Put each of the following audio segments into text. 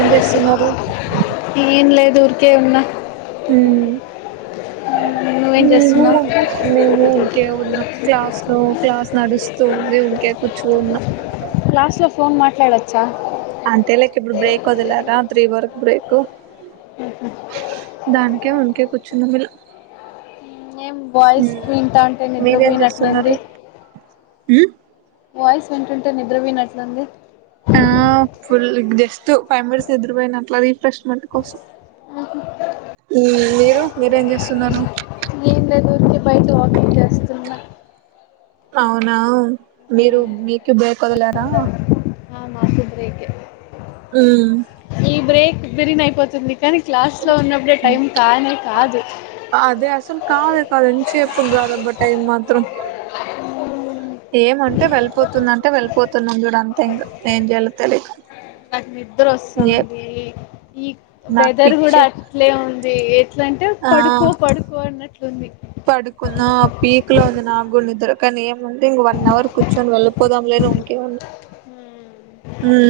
ఏం చేస్తున్నారు ఏం లేదు ఊరికే వున్న ఉ ఉ మేము మేము ఊరికే వున్నాం క్లాస్లో క్లాస్ నడుస్త్ తుంది ఊరికే కూర్చొని వున్న క్లాస్లో ఫోన్ మాట్లాడచ్చా అంతేలేకి ఇప్పుడు బ్రేక్ వదలారా రాత్రి వర్కు బ్రేకు ఉహు దానికే ఉరికే కూర్చున్నం ఇలా ఏం వాయిస్ వింటాంటే మీరేం నిద్రపోయినట్లు వుంది చేస్తున్నారు వాయిస్ వింటంటే నిద్రపోయినట్లు వుంది ఆ ఫుల్లు జస్టు ఫైవ్ మినిట్స్ నిద్రపోయినట్లది ఫ్రష్మెంట్ కోసం మీరు మీరేం చేస్తున్నారు ఏం లేదు ఉతి బయట వాకింగ్ చేస్తున్నా అవునా మీరు మీకు బేక వదలరా ఆ, నాకు బ్రేకే ఉమ్ ఈ బ్రేక్ బెరిిన్ అయిపోతుంది కానీ క్లాస్ లో ఉన్నప్పుడే టైం కానే కాదు అదే అసలు కాదే కాదు ఎం చెప్పు కాదబ టైం మాత్రం ఏమంటే వెళ్ళిపోతుంద అంటే వెళ్ళిపోతున్నాం చూడు అంతే ఇంకా ఏం చేయలో తెలియదు నాకు నిద్ర వస్తుంది ఈ నాకు వెదర్ కూడా పిచ్చి అట్లే ఉంది అట్లంటే ఆ పడుకో పడుకో అన్నట్లుంది పడుకున్న పీక్ లో ఉంది నా కూడ నిద్ర కానీ ఏముంది ఇంక వన్ అవర్ కూర్చొని వెళ్ళిపోతే పోదాం లే రూమ్ కే అని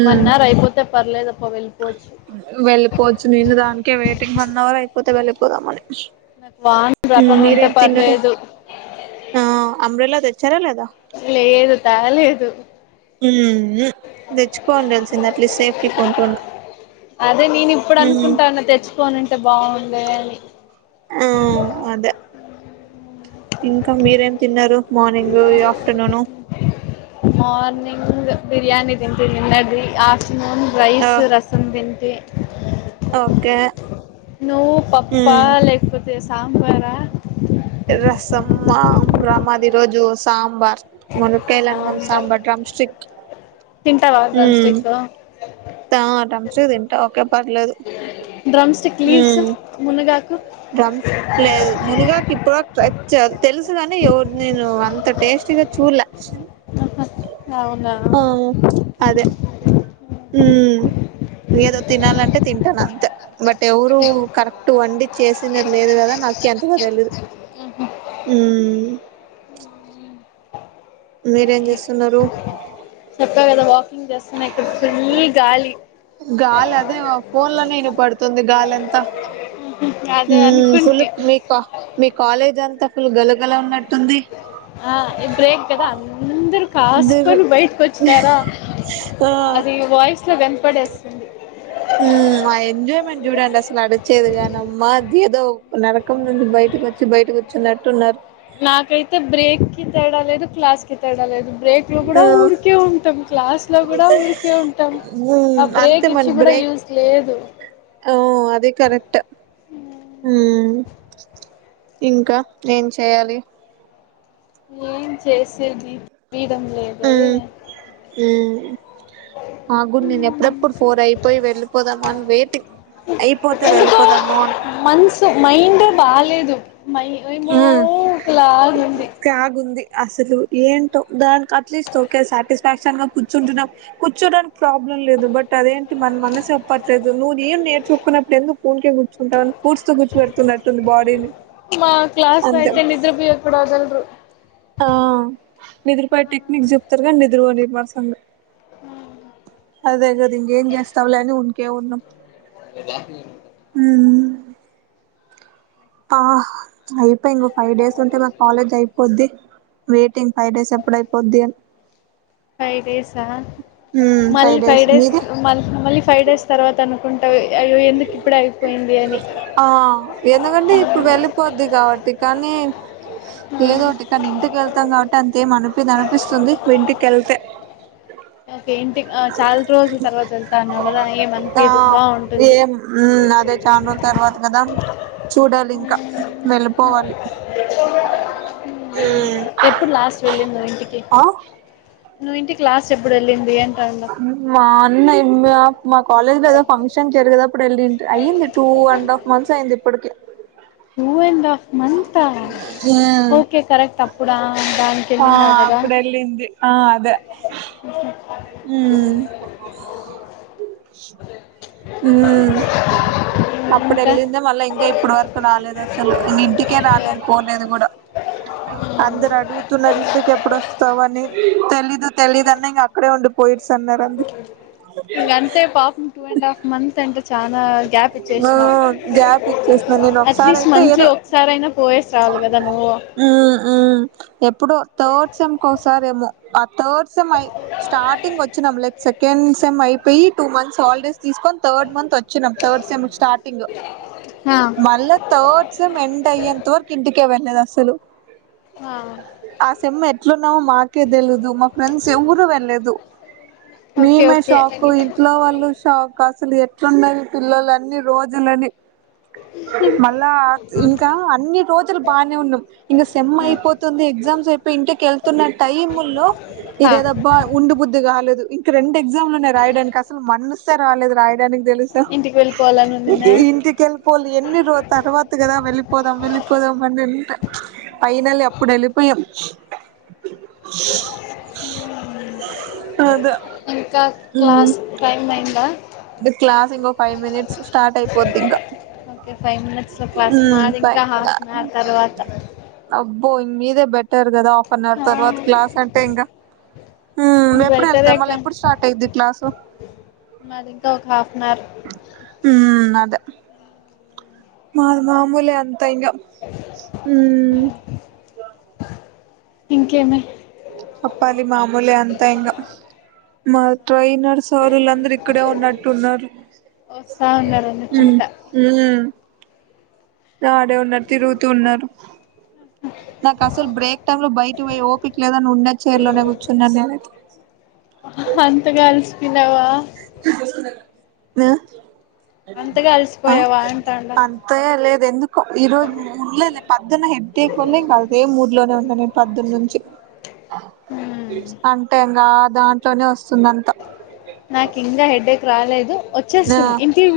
వన్ అవర్ అయిపోతే పర్లేదు అబ్బా వెళ్ళిపోవచ్చు వెళ్ళిపోవచ్చు నేను దానికే వెయిటింగ్ వన్ అవర్ అయిపోతే వెళ్ళిపోదామని నాకు వాన్ రకం ఉంటే మీరేం తినరు పర్లేదు ఆ అంబ్రెల్లా తెచ్చారా లేదా లేదు తేలేదు ఉమ్ ఉహు తెచ్చుకోవలి తెలిసింది అట్లీస్ట్ సేఫ్టీ కుంటున్నా అదే నేను ఇప్పుడు అనుకుంటునా తెచ్చుకోనుంటే బాగుండే అని ఆ అదే ఇంకా మీరేం తిన్నారు మార్నింగ్ ఆఫ్టర్నూన్ మార్నింగ్ బిర్యానీ తింటిని నిన్నడిది ఆఫ్టర్నూన్ ఆ రైస్ రసం రసం తింటిని ఓకే నువ్వు పప్పా ఉమ్ లే లేకపోతే సాంబారా రసం మా మాదీ ఈ రోజు సాంబార్ ములక్కాయల అన్నం సాంబార్ డ్రమ్ స్టిక్ తింటావా డ్రమ్ స్టిక్ తారమ్స్ తింటా ఓకే పర్లేదు [unintelligible] డ్రమ్ స్టిక్ లీవ్స్ ఉమ్ మునగాకు డ్రమ్స్ చ తెల్సుగాని ఎవరు నేను అంత టేస్టు గా చూల్లే అవునా ఆ అదే ఉమ్ ఏదో తినాలంటే తింటాన అంతే బట్ ఎవరూ కరెక్ట్ వండి చేసినది లేదు కదా నాకి అంతగా తెలీయదు ఊమ్ మీరేం చేస్తున్నారు చెప్పా కదా వాకింగ్ చేస్తున్నా ఇక్కడ ఫుల్లు గాలి గాలి అదే ఫోన్ లోనే ఇనపడుతుంది గాలి అంతా అదే ఊమ్ ఫుల్ అనుకుంటి మీ మీ కాలేజ్ అంతా ఫుల్ గలగల ఉన్నట్టు ఆ బ్రేక్ కదా అందరూ దురు కాసుకొని బయటకు వచ్చినారా ఆ అది వాయిస్ లో కనపడేస్తుంది ఊమ్ ఆ ఎంజాయ్మెంట్ చూడండి అసలు అడిచేది కానీ అమ్మా ఏదో నరకం నుంచి బయటకు వచ్చి బయట కూర్చునట్టున్నారు నాకైతే బ్రేక్ కి తేడా లేదు క్లాస్ కి తేడా లేదు బ్రేక్ బ్రేక్ లో కూడా ఆ ఊరికే ఉంటాం క్లాస్ లో కూడా ఊరికే ఉంటాం మ్మ్ ఆ బ్రేక్ అంతే ఇచ్చి కూడా యూస్ లేదు హౌ అదీ కరెక్టే ఊ ఇంకా ఏం చెయ్యాలి ఏం చేసేది బీగం లేదే ఊ ఆగు నేను ఎప్పుడెప్పుడు ఫోర్ అయిపోయి వెళ్ళిపోదామా అని వెయిటింగ్ అయిపోతే వెళ్ళిపోదాము మన్సు మైండే బాలేదు మై ఏమో ఒకలాగుంది క్యాగ్ ఉంది అసలు ఏంటో దానికి అట్లీస్ట్ ఓకె సాటిస్ఫాక్షన్ గా కూర్చుంటున్నా కూర్చోడానికి ప్రాబ్లం లేదు బట్ అదేంటి మన మనసు చెప్పట్లేదు నువ్ ఏం నేర్చుకోకున్నప్పుడు ఎందుకు పూన్కే కూర్చుంటావ కూడ్స్ తో కూర్చో పెడుతున్నట్టుంది బాడీని మా క్లాస్లో అంతే అయితే నిద్ర పోయేకి కూడా వదలరు ఆ నిద్రపోయే టెక్నిక్ చెప్తరు కానీ నిద్రపోనీరు మడసంగా అదే కదా ఇంకేం చేస్తావులే అని ఉరికే ఉన్నం ఇది లోపల ఉంది [unintelligible] ఊ ఆ అయిపేంది ఇంకో ఫైవ్ డేస్ ఉంటే మాకు కాలేజ్ అయిపోద్ది వెయిటింగ్ ఫైవ్ డేస్ ఎప్పుడయిపోద్ది అనీ ఫైవ్ డేసా మళ్ళీ ఫైవ్ డేస్ మళ్ళ మళ్ళీ ఫైవ్ డేస్ తర్వాత అనుకుంటావ్ అయ్యో ఎందుకు ఇప్పుడు అయిపోయింది అని ఆ ఎందుకంటే ఇప్పుడు వెళ్ళిపోద్ది కాబట్టి కానీ ఏదోటి కానీ ఇంటికి వెళ్తాం కాబట్టి అంతేం అనిపి అనిపిస్తుంది ఇంటికెళ్తే పెయింటింగ్ చాలా రోజులు తర్వాత వెళ్తా అన్నావ్ కదా ఏం అనిపి ఆ ఏం ఊ అదే చాన రోజుల తర్వాత కదా చూడాలి ఇంకా వెళ్ళిపోవాలి హ్మ్మ్ ఎప్పుడు లాస్ట్ వెళ్ళింది నువ్వు ఇంటికి హ నువ్వు ఇంటికి లాస్ట్ ఎప్పుడు వెళ్ళింది అంటాండా మా అన్న మా మా కాలేజ్ లో ఏదో ఫంక్షన్ జరిగేటప్పుడు వెళ్ళింటి అయ్యింది. టూ అండ్ హాఫ్ మంత్స్ అయింది ఇప్పటికి నువ్వు ఎందా మంత ఓకే కరెక్ట్ అప్పుడా ఆ దానికి వెళ్ళింనా కదా ఇలింది ఆ అదే ఉమ్ [unintelligible] హమ్ అప్పుడు ఇంకా వెళ్ళిందే మళ్ళా ఇంకా ఇప్పుడు వరకు రాలేదు అసలు ఇంటికే ఓకే రాలేదు ఓకే పోలేదు కూడా [inaudible] అందరూ అడుగుతున్నారు ఇంటికి ఎప్పుడోస్తావు అని తెలీదు తెలీదన్న ఇంక అక్కడే ఉండి పోయిట్స్ అన్నారు అందరూ ఇక అంతే పాపం టూ అండ్ హాఫ్ మంత్స్ అంటే చాలా గ్యాప్ ఆ ఇచ్చేసినావు. గ్యాప్ ఇచ్చేసిన నేను ఒకసారి అట్లీస్ట్ అయితే మంత్లీ ఏదో ఒకసారి అయినా పోయేసి రావాలి కదా నువ్వు ఉమ్ ఉమ్ ఎప్పుడో థర్డ్ సెమ్కి ఒకసారేమో ఆ థర్డ్ సెమ్ అయి స్టార్టింగ్ వచ్చినాం లే సెకండ్ సెమ్ అయిపోయి టూ మంత్స్ హాలిడేస్ తీసుకొని థర్డ్ మంత్ వచ్చ చ్చినాం థర్డ్ సేమ్ స్టార్టింగ్ హా మళ్ళా థర్డ్ సేమ్ ఎండ్ అయ్యేంత వరకు ఇంటికే వెళ్లేదు అసలు ఆ ఆ సేమ్ ఎట్లున్నామో మాకే తెలీయదు మా ఫ్రెండ్స్ ఎవరూ వెళ్లేదు. ఓకే మీమే ఓకే షాకు ఇంట్లో వాళ్ళు షాక్ అసలెట్లుండాల పిల్లలన్నీ రోజులని మళ్ళా ఇంకా అన్ని రోజులు బానే ఉన్నాం ఇంకా సేమ్ అయిపోతుంది ఎగ్జామ్స్ అయిపోఇంటికెళ్తున్న టైమ్ లో హా ఇదేదబ్బా ఉండ బుద్ధి కాలేదు ఇంక రెండెగ్జామ్లున్నాయి రాయడానికసలు మనసే రాలేదు రాయడానికి తెలుసా ఇంటికి వెళ్ళిపోవాలని ఉందా ఇంటికెల్ పోల్ ఎన్నిరోజు తర్వాత కదా వెళ్లిపోదం వెళ్లిపోదం అనుంటా ఫైనల్లీ అప్పుడేళ్ళిపోయాం [inaudible] అద ఇంకా క్లాస్ టైం అయింద అంటే క్లాస్ ఇంకో ఫైవ్ మినిట్స్ స్టార్ట్ అయిపోద్దింకా ఓకే ఫైవ్ మినిట్స్ క్లాస్ మాదింకా హాఫ్ అన్ అవర్ తర్వాత అబ్బో ఇ మీదే బెటర్ కదా హాఫ్ అన్ అవర్ తర్వాత క్లాస్ అంటే ఇంకా మ్మ్ ఎప్పుడేళ్తా బెటరే మళ్ళీ కా ఎప్పుడు స్టార్ట్ అయిద్ది క్లాసు మాదింక ఒక హాఫ్న్ అవర్ హ్మ్మ్ అద మాది మామూలే అంతా ఇంగా మ్మ్ ఇంకేమి అప్పాలి మామూలే అంతా ఇంగా మా ట్రైనర్ సారులందరూ ఇక్కడే ఉన్నట్టున్నారు. వస్తా ఉన్నారనుకుంటా హ్మ్మ్ ఆడే ఉన్నారు తిరుగుతూ ఉన్నారు నాకసలు బ్రేక్ టైమ్ లో బయట పోయి ఓపిక లేదని ఉన్న చైర్లోనే కూర్చున్నాను నేనైతే అంతగా అలసిపోయినావా అంతగా ఆ ఆ అలసిపోయావా అంటాండ అంతగా లేదెందుకో ఈ రోజు లే లే పొద్దున హెడేక్ ఉంది ఇంకదే మూడ్లోనే ఉన్నా నేను పద్దునుంచి అంటే ఇంగ దాంట్లోనే వస్తుందంతా నాకింగా హెడ్డేక్ రాలేదు ఆ వచ్చేస్తుంది ఇంటికి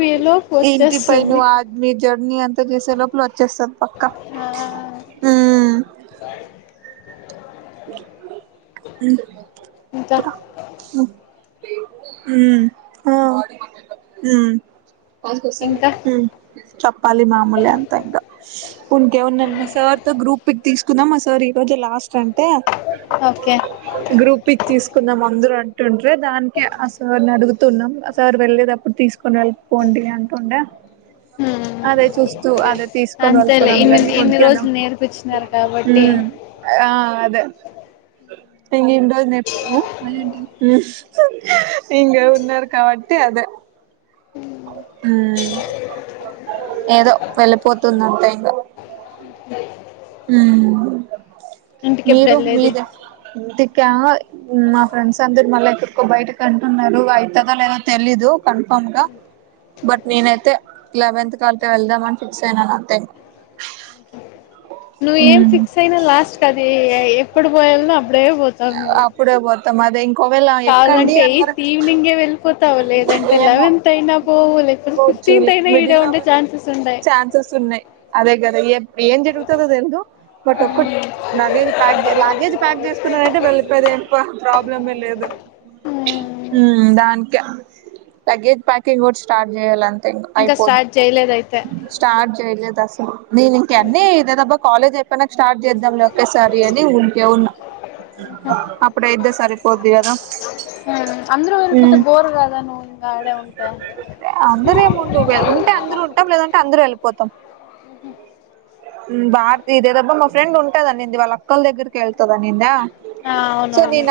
ఇంటి పై పోయేలోపోచ్చేస్తుంది. నువ్వు ఆ మీ జర్నీ అంతా చేసే లోపల వచ్చేస్తది పక్కా ఊమ్మ్ స అ ఉమ్ ఇంకా ఉమ్ ఇంకా ఉమ్ చెప్పాలి మామూలే అంతా ఇంగా ఉంటే ఉండనీ మా సార్ తో గ్రూప్ పిక్ తీసుకుందాం మా సార్ ఈ రోజే లాస్ట్ అంటే ఓకే గ్రూప్ పిక్ తీసుకుందాం అందరు అంటుంటే దానికే ఆసార్ని అడుగుతున్నాం ఆ సార్ వెళ్లేేటప్పుడు తీసుకు [unintelligible] [unintelligible] [unintelligible] హ్మ్ అదే చూస్తు అదే తీసుకొని అంతేలే వెళ్ళిపోదాం లే [inaudible] ఇన్ని అని మ్మ్ ఇన్ని రోజులు నేర్పించినారు కాబట్టి ఆ అది అద ఇ రోజు నేపు అంటి ఇంగ ఉన్నర్ కాబటి అదే ఏదో వెళ్ళిపోతుంది అంతే ఇంగా ఇంటికెప్పుడు మీరు వెళ్ళేది మీద ఇంటికా మా ఫ్రెండ్స్ అందరు మళ్ళా ఎక్కడికో బయటకు అంటున్నారు అయితదో లేదా తెలీదు కన్ఫర్మ్ గా బట్ నేనైతే లెవెంత్కి అట్ట వెళ్దాంని ఫిక్స్ అయినాను అంతే నువ్వేం ఫిక్స్ అయినా లాస్ట్కి అది ఎప్పుడు పోయాలనో అప్పుడే పోతావు నువ్వు ఇప్పుడే పోతాం అదే ఇంకోవేళ ఎక్కండి కావాలంటే అన్నారు ఎయిత్ ఈవినింగే వెళ్ళిపోతావు లేదంటే ఏమో లెవెన్త్ అయినా పోవు పోవచ్చు ఫిఫ్టింత్ అయినా ఈడే మిడిల్ లో ఉండే ఛాన్సెస్ ఉండాయి ఛాన్సెస్ ఉన్నాయి అదే కదా ఏం జరుగుతుందో తెలదు బట్ ఒక్కటి లగేజ్ ప్యాక్ లగేజ్ ప్యాక్ చేసుకున్నానంటే వెళ్ళిపోయది పా ప్రాబ్లమే లేదు హ్మ్ ఉమ్ దానికే లగేజ్ ప్యాకింగ్ ఓటి స్టార్ట్ చేయాలంత ఇంకా అయిపోద్ది స్టార్ట్ చేయలేదయితే స్టార్ట్ చేయలేదు అసలు నేను ఇంక అన్ని ఇదేదబ్బా కాలేజ్ అయిపోయినాక స్టార్ట్ చేద్దాం లే ఒక్కేసారి అని ఊరికే ఉన్న అప్పుడు అయితే సరిపోయిద్ది కదా అందరూ వెళ్ళిపోతే ఉమ్ బోర్ కదా నువ్వు ఇంకా ఆడే ఉంటే అందరూ ఏముండరూ ఉంటే అందరు ఉంటాం లేదంటే అందరు వెళ్ళిపోతాం బార్ ఇదేదబ్బా మా ఫ్రెండ్ ఉంటదనింది వాళ్ళ అక్కల దగ్గరికే వెళ్తాననిందా ఆ అవును మీ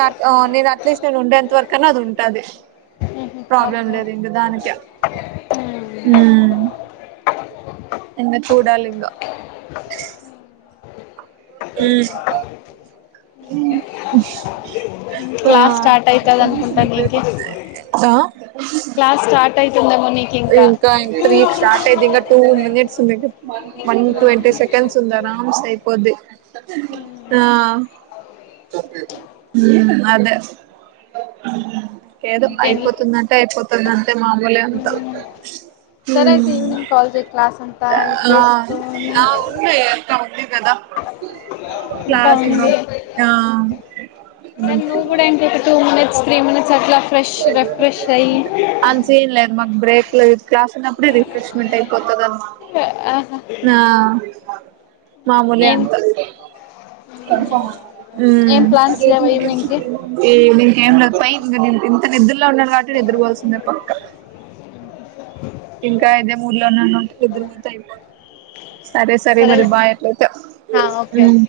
నేను అట్లీస్ట్ నేను ఉండేంతవరకన్నా అది ఉంటది ప్రాబ్లం ఓకే లేదు ఇంగా దానికే ఉమ్ [unintelligible] చూడాలి ఇంగా ఉ ఉమ్ ఆ క్లాస్ స్టార్ట్ అయితది అనుకుంటా నీకి ఆ క్లాస్ స్టార్ట్ అవుతుందేమో నీకు ఇంకా త్రీ స్టార్ట్ అయిది ఇంకా టూ మినిట్స్ ఉంది వన్ ట్వంటీ సెకండ్స్ ఉంది ఆరమ్స్ అయిపోద్ది ఆ అదే లేదో ఇంకేం అయిపోతుందంటే అయిపోతుంది అంతే మామూలుగా సరే అయితే ఈవినింగ్ కాల్ చెయ్ క్లాస్ అంతా ఆ అయిపోస్తూనే ఆ ఉన్నాయి అక్క ఉంది కదా ఇంకా ఉంది ఆ తను ఇప్పుడంటే ఒక టూ మినిట్స్ త్రీ మినిట్స్ అట్లా ఫ్రెష్గా రిఫ్రెష్ అయ్యి అంత సీన్ లేదు మాకు బ్రేక్ లో క్లాస్ ఉన్నప్పుడే రిఫ్రెష్మెంట్ అయిపోతుంది ఆహా ఆ మామూలే ఏం అంతా ఉమ్ ఏం ప్లాన్స్ లేవా ఈవినింగ్ కి ఏ ఇంకేం లేదు పై ఇక నేను ఇంత నిద్రలో ఉన్నాను కాబట్టి నిద్ర పోవాల్సిందే పక్క ఇంకా ఇదే మూడులో ఉన్నాను దొరికితే అయిపోద్ది సరే సరే మరి సరేలే బాయ్ అట్లయితే ఆ ఓకే ఓకే ఉమ్